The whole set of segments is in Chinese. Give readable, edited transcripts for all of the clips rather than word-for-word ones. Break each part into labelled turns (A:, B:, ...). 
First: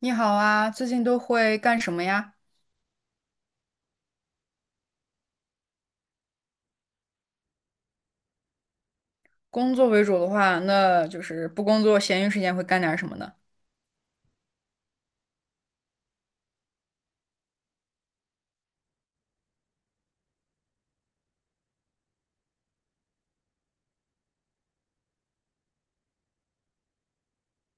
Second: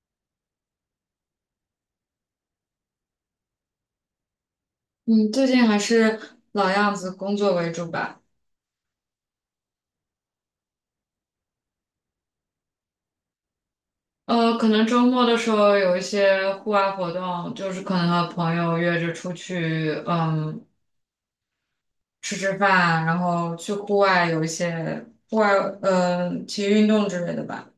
A: 你好啊，最近都会干什么呀？
B: 嗯，最近还是老样子，工作为主吧。
A: 工作为主的话，那就是不工作，闲余时间会干点什么呢？
B: 可能周末的时候有一些户外活动，就是可能和朋友约着出去，吃吃饭，然后去户外有一些户外，嗯，体育运动之类的吧。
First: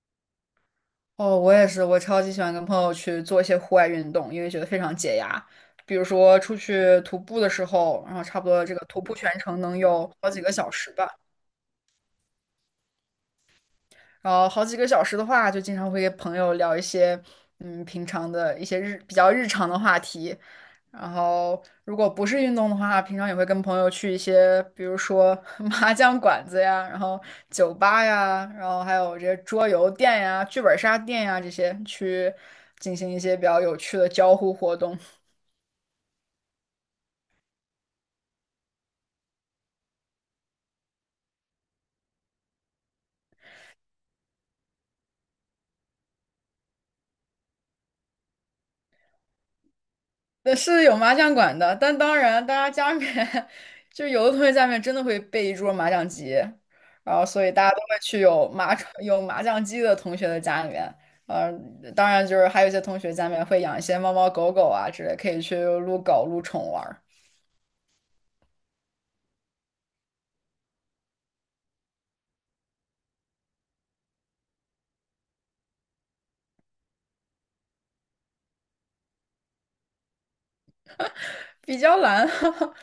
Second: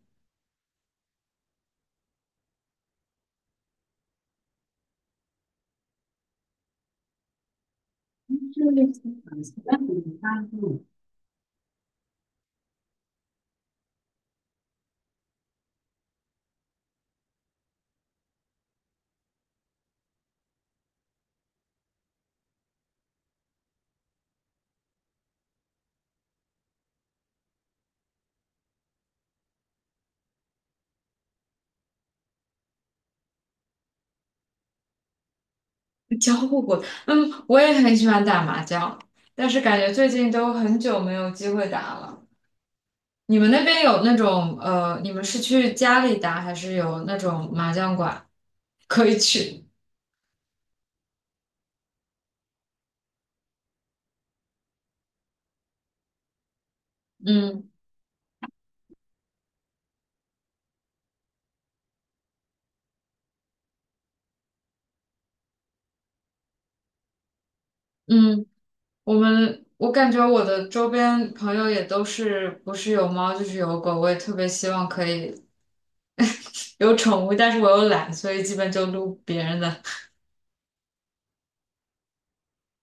A: 哦，我也是，我超级喜欢跟朋友去做一些户外运动，因为觉得非常解压。比如说出去徒步的时候，然后差不多这个徒步全程能有好几个小时吧。然后好几个小时的话，就经常会跟朋友聊一些平常的一些比较日常的话题。然后如果不是运动的话，平常也会跟朋友去一些，比如说 麻将馆子呀，然后酒吧呀，然后还有这些桌游店呀、剧本杀店呀这些，去进行一些比较有趣的交互活动。
B: 交互过，嗯，我也很喜欢打麻将，但是感觉最近都很久没有机会打了。你们那边有那种，你们是去家里打，还是有那种麻将馆 可以去？
A: 是有麻将馆的，但当然，大家家里面 就有的同学家里面真的会备一桌麻将机，然后所以大
B: 嗯
A: 家都会去有麻将机的同学的家里面。呃，当然就是还有一些同学家里面会养一些猫猫狗狗啊之类，可以去撸狗撸宠玩
B: 嗯。我感觉我的周边朋友也都是不是有猫就是有狗，我也特别希望可以 有宠物，但是我又懒，所以基本就撸别人的。
A: 比较难，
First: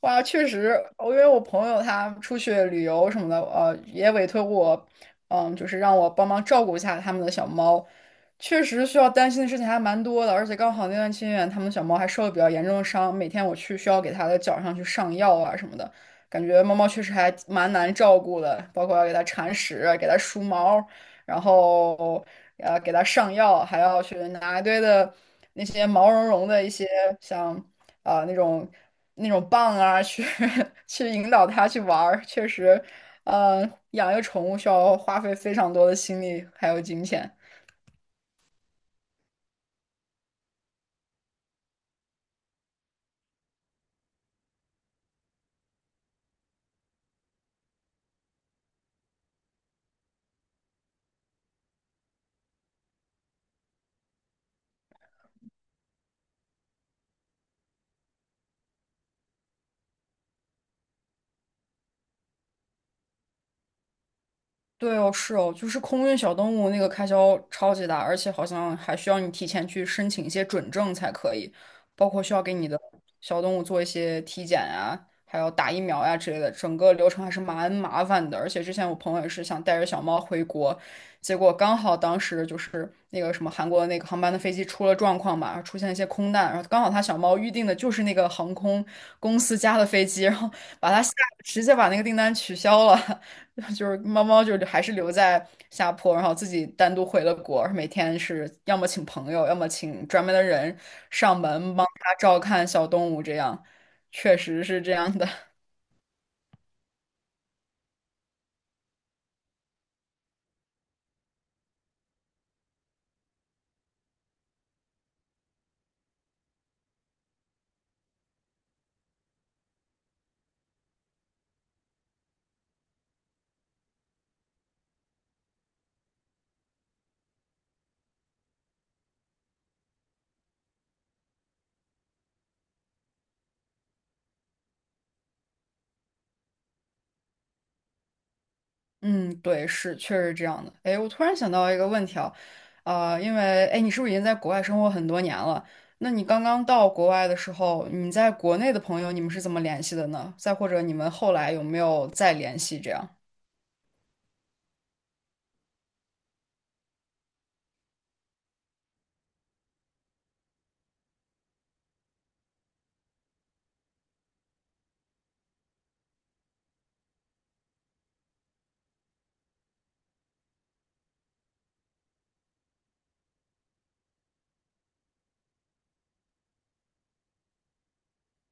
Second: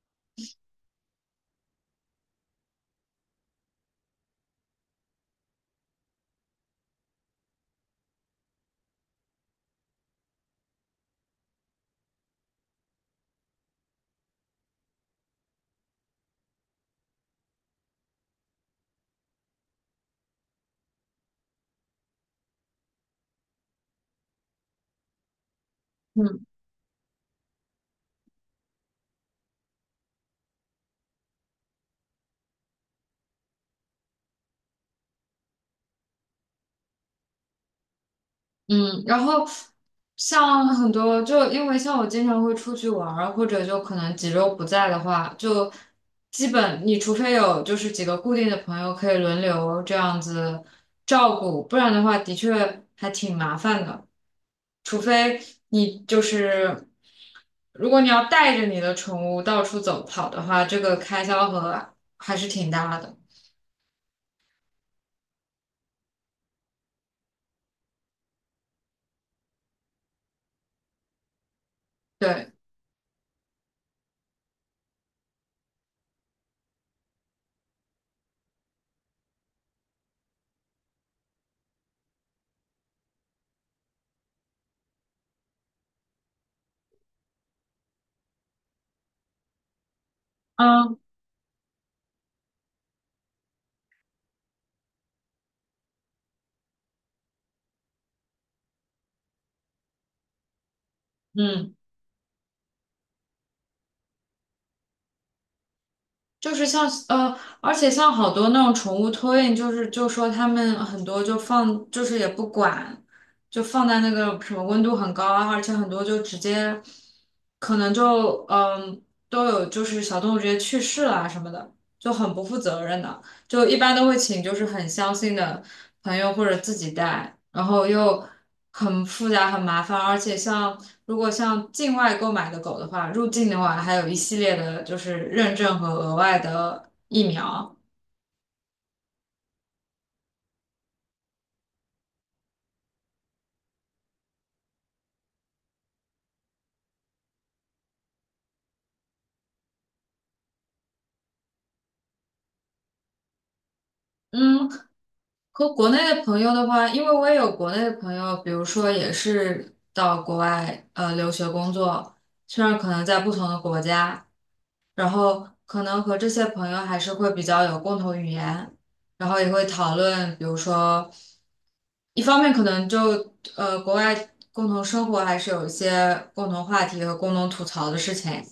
A: 哇，确实，因为我朋友他出去旅游什么的，也委托我，嗯，就是让我帮忙照顾一下他们的小猫。确实需要担心的事情还蛮多的，而且刚好那段期间，他们的小猫还受了比较严重的伤，每天我去需要给它的脚上去上药啊什么的，感觉猫猫确实还蛮难照顾的，包括要给它铲屎啊、给它梳毛，然后给它上药，还要去拿一堆的那些毛 茸
B: 嗯。
A: 茸的一些像啊、呃那种那种棒啊，去引导它去玩儿，确实，养一个宠物需要花费非常多的心力还有金钱。
B: 嗯，然后像很多，就因为像我经常会出去玩儿，或者就可能几周不在的话，就基本你除非有就是几个固定的朋友可以轮流这样子照顾，不然的话的确还挺麻烦的。除非你就是，如果你要带着你的宠物到处走跑的话，这个开销和还是挺大的。
A: 对哦，是哦，就是空运小动物那个开销超级大，而且好像还需要你提前去申请一些准证才可以，包括需要
B: 对，
A: 给你的小动物做一些体检啊，还有打疫苗呀、之类的，整个流程还是蛮麻烦的。而且之前我朋友也是想带着小猫回国，结果刚好当时就是那个什么韩国那个航班的飞机出了状况嘛，出现一些空难，然后刚好他小猫预定的就是那个航空公司家的飞机，然后把
B: 嗯
A: 他吓，直接把那个订单取消了。猫猫还是留在下坡，然后自己单独回了国，每天是要么请朋友，要么请专门的人上
B: 嗯。
A: 门帮它照看小动物，这样确实是这样的。
B: 就是像而且像好多那种宠物托运，就是就说他们很多就放，就是也不管，就放在那个什么温度很高啊，而且很多就直接可能就都有就是小动物直接去世了啊什么的，就很不负责任的。就一般都会请就是很相信的朋友或者自己带，然后又很复杂很麻烦，而且像如果像境外购买的狗的话，入境的话还有一系列的就是认证和额外的疫苗。
A: 嗯，对，是确实是这样的。哎，我突然想到一个问题啊，因为哎，你是不是已经在国外生活很多年了？那你刚刚到国外的时候，你在国内的朋友，你们是怎么联系的呢？再或者你们后来有没有再联系这样？
B: 嗯，和国内的朋友的话，因为我也有国内的朋友，比如说也是到国外留学工作，虽然可能在不同的国家，然后可能和这些朋友还是会比较有共同语言，然后也会讨论，比如说，一方面可能就国外共同生活还是有一些共同话题和共同吐槽的事情，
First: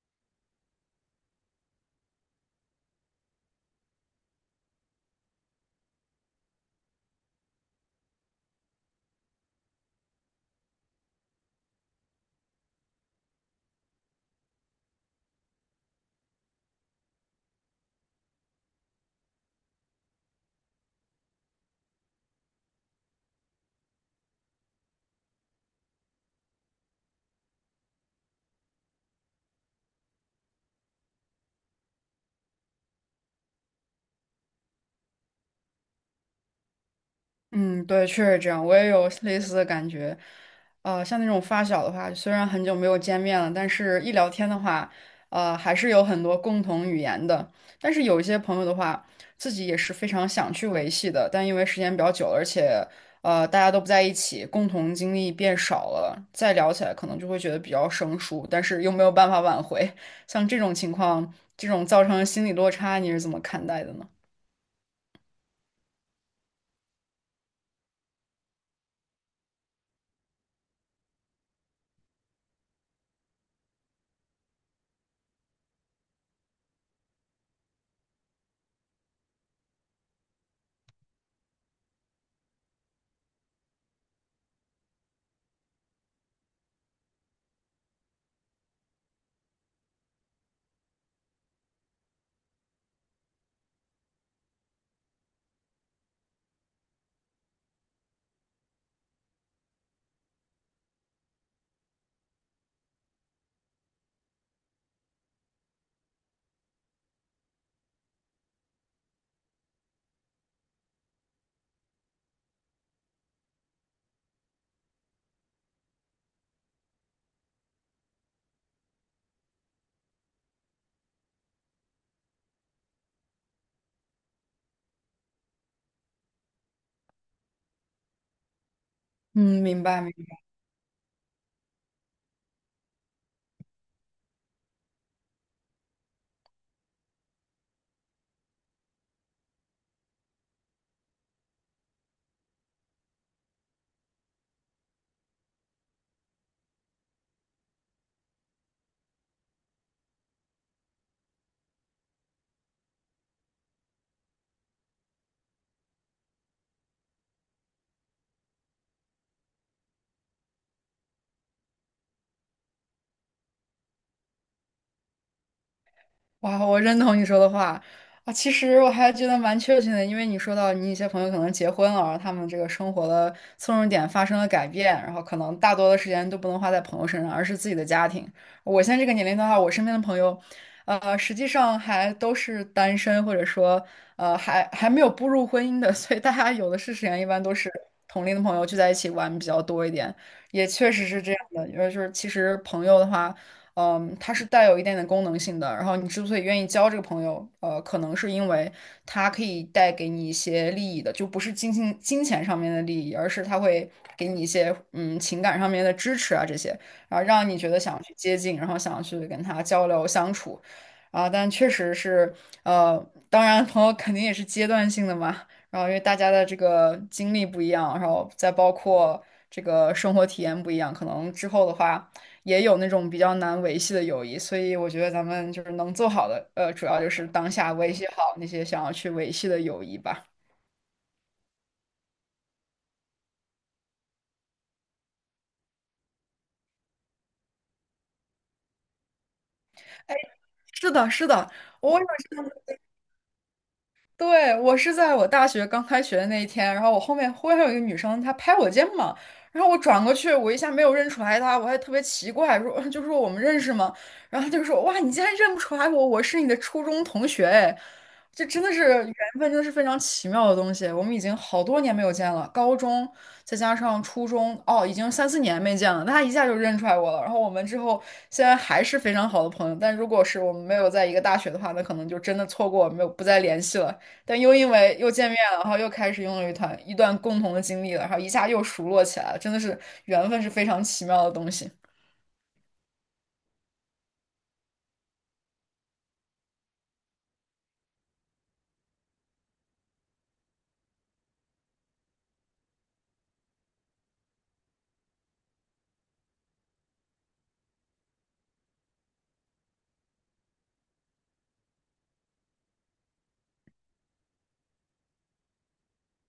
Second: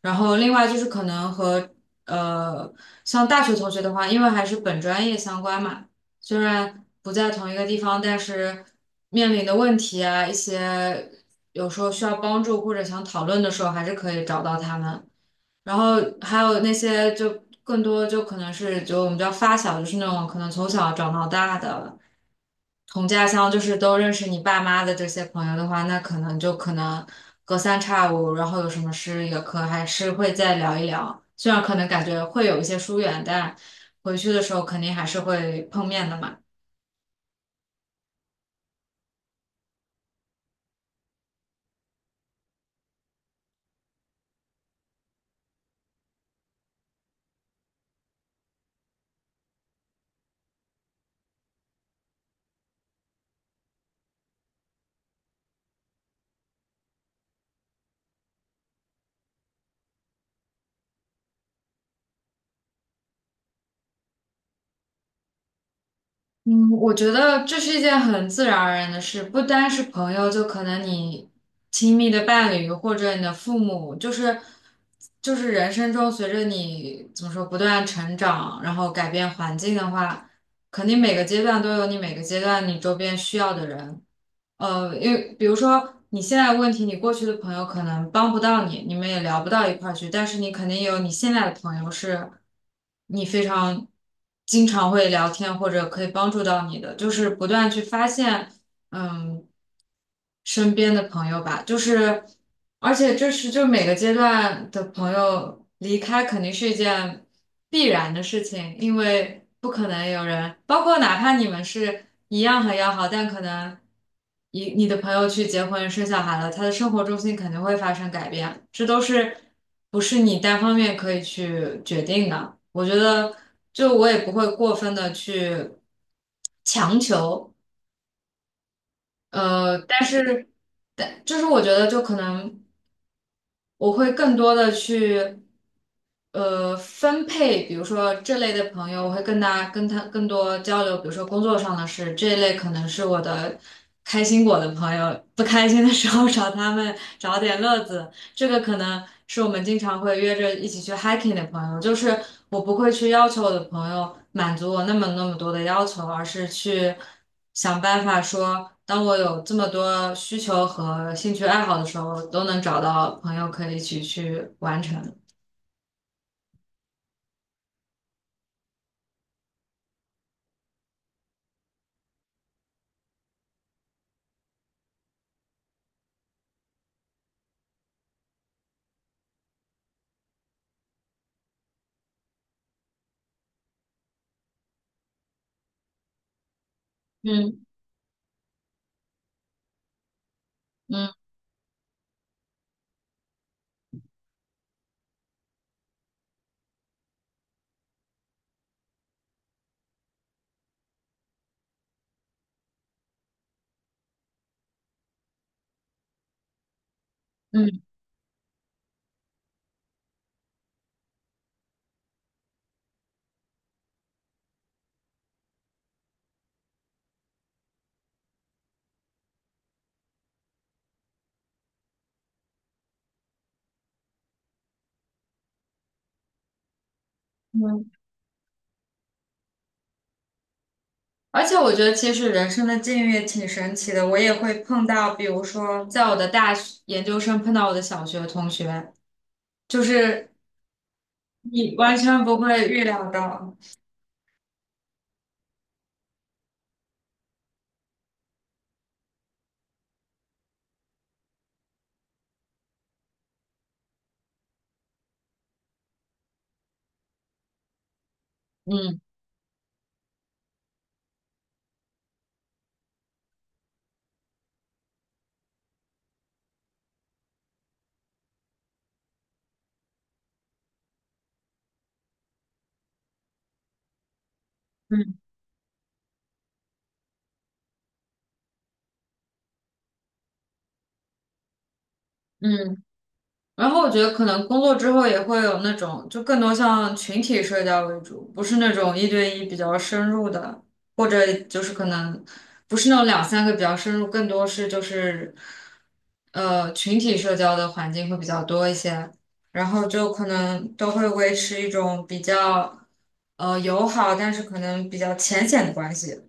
B: 然后另外就是可能和呃像大学同学的话，因为还是本专业相关嘛。虽然不在同一个地方，但是面临的问题啊，一些有时候需要帮助或者想讨论的时候，还是可以找到他们。然后还有那些就更多就可能是就我们叫发小，就是那种可能从小长到大的同家乡，就是都认识你爸妈的这些朋友的话，那可能就可能隔三差五，然后有什么事也可还是会再聊一聊。虽然可能感觉会有一些疏远，但回去的时候肯定还是会碰面的嘛。
A: 嗯，对，确实这样，我也有类似的感觉。像那种发小的话，虽然很久没有见面了，但是一聊天的话，还是有很多共同语言的。但是有一些朋友的话，自己也是非常想去维系的，但因为时间比较久了，而且大家都不在一起，共同经历变少了，再聊起来可能就会觉得比较生疏，但是又没有办法挽回。像这种情况，这种造成的心理落差，你是怎么看待的呢？
B: 嗯，我觉得这是一件很自然而然的事，不单是朋友，就可能你亲密的伴侣或者你的父母，就是人生中随着你怎么说不断成长，然后改变环境的话，肯定每个阶段都有你每个阶段你周边需要的人，因为比如说你现在的问题，你过去的朋友可能帮不到你，你们也聊不到一块儿去，但是你肯定有你现在的朋友是，你非常经常会聊天或者可以帮助到你的，就是不断去发现，嗯。身边的朋友吧，就是，而且这是就每个阶段的朋友离开肯定是一件必然的事情，因为不可能有人，包括哪怕你们是一样很要好，但可能你的朋友去结婚生小孩了，他的生活重心肯定会发生改变，这都是不是你单方面可以去决定的。我觉得，就我也不会过分的去强求。
A: 嗯，
B: 呃，
A: 明
B: 但
A: 白。
B: 是，但就是我觉得，就可能我会更多的去，分配，比如说这类的朋友，我会跟他更多交流，比如说工作上的事，这一类可能是我的开心果的朋友，不开心的时候 找他们找点乐子，这个可能是我们经常会约着一起去 hiking 的朋友，就是我不会去要求我的朋友满足我那么多的要求，而是去想办法说，当我有这么多需求和兴趣爱好的时候，都能找到朋友可以一起去完成。
A: 哇，我认同你说的话啊！其实我还觉得蛮确切的，因为你说到你一些朋友可能结婚了，然后他们这个生活的侧重点发生了改变，然后可能大多的时间都不能花在朋友身上，而是自己的家庭。我现在这个年龄的话，我身边的朋友，实际上还都是单身，或者说还没有步入婚姻的，所以大家有的是时间，一般都
B: 嗯
A: 是同龄的朋友聚在一起玩比较多一点，也确实是
B: 嗯
A: 这样的，因为就是其实朋友的话。嗯，他是带有一点点功能性的。然后你之所以愿意交这个朋友，可能是因为他可以带给你一些利益的，就不是金钱上面的利益，而是他会给你一些情感上面的支持啊这些，然后让你觉得
B: 嗯
A: 想去接近，然后想去跟他交流相处。啊，但确实是，呃，当然朋友肯定也是阶段性的嘛，然后因为大家的这个经历不一样，然后再包括这个生活体验不一样，可能之后的话。也有那种比较难维系的友谊，所以我觉得咱们就是能做好的，主要就是当下
B: 嗯，
A: 维系好那些想要去维系的友谊吧。
B: 而且我觉得其实人生的境遇也挺神奇的，我也会碰到，比如说在我的大学研究生碰到我的小学同学，就
A: 哎，
B: 是
A: 是的，是的，
B: 你完
A: 我有
B: 全不会预料到。
A: 对，我是在我大学刚开学的那一天，然后我后面忽然有一个女生，她拍我肩膀，然后我转过去，我一下没有认出来她，我还特别奇怪，说 就说我们认识吗？然后她就说哇，你竟然认不出来我，我是你的初中同学，哎，这真的是
B: 嗯
A: 缘分，真的是非常奇妙的东西。我们已经好多年没有见了，高中再加上初中，哦，已经三四年没见了，她一下就认出来我了。然后我们之后现在还是非常好的朋友，但如果是我们没有在一个大学的话，那可能就真的错过，没有不再联系了。但又因为又
B: 嗯
A: 见面了，然后又开始拥有一段共同的经历了，然后一下又熟络起来了，真的是缘分是非常奇妙的东西。
B: 嗯，然后我觉得可能工作之后也会有那种，就更多像群体社交为主，不是那种一对一比较深入的，或者就是可能不是那种两三个比较深入，更多是就是群体社交的环境会比较多一些，然后就可能都会维持一种比较友好，但是可能比较浅显的关系。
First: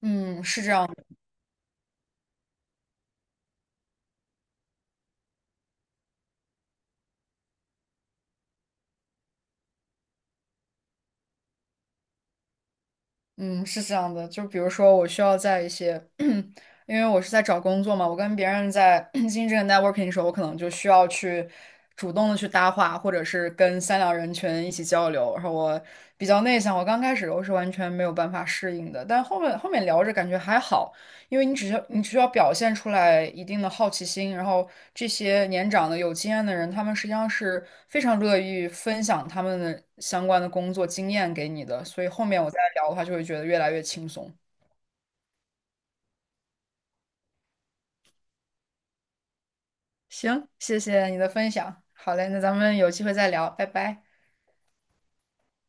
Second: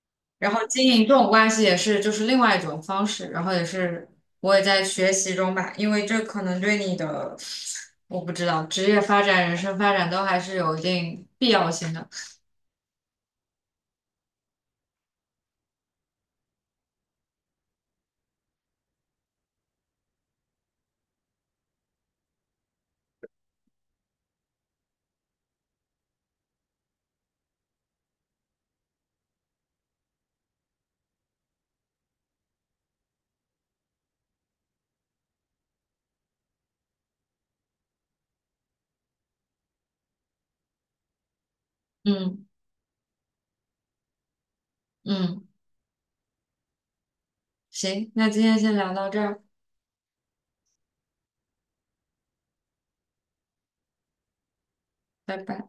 A: 嗯，
B: 然
A: 是
B: 后
A: 这
B: 经
A: 样的，
B: 营这种关系也是就是另外一种方式，然后也是我也在学习中吧，因为这可能对你的我不知道职业发展、人生发展都还是有一定必要性的。
A: 嗯，是这样的。就比如说，我需要在一些，因为我是在找工作嘛，我跟别人在 进行这个 networking 的时候，我可能就需要去主动的去搭话，或者是跟三两人群一起交流。然后我比较内向，我刚开始我是完全没有办法适应的，但后面聊着感觉还好。因为你只需要表现出来一定的好奇心，然后这些年长的有经验的人，他们实际上是非常乐于分享他们的相关的工作经验给你的，所以后面
B: 嗯
A: 我再聊的话，就会觉得越来越轻松。
B: 嗯，行，那今天先聊到这儿，
A: 行，谢谢你的分享，好嘞，那咱们有机会再聊，拜拜。
B: 拜拜。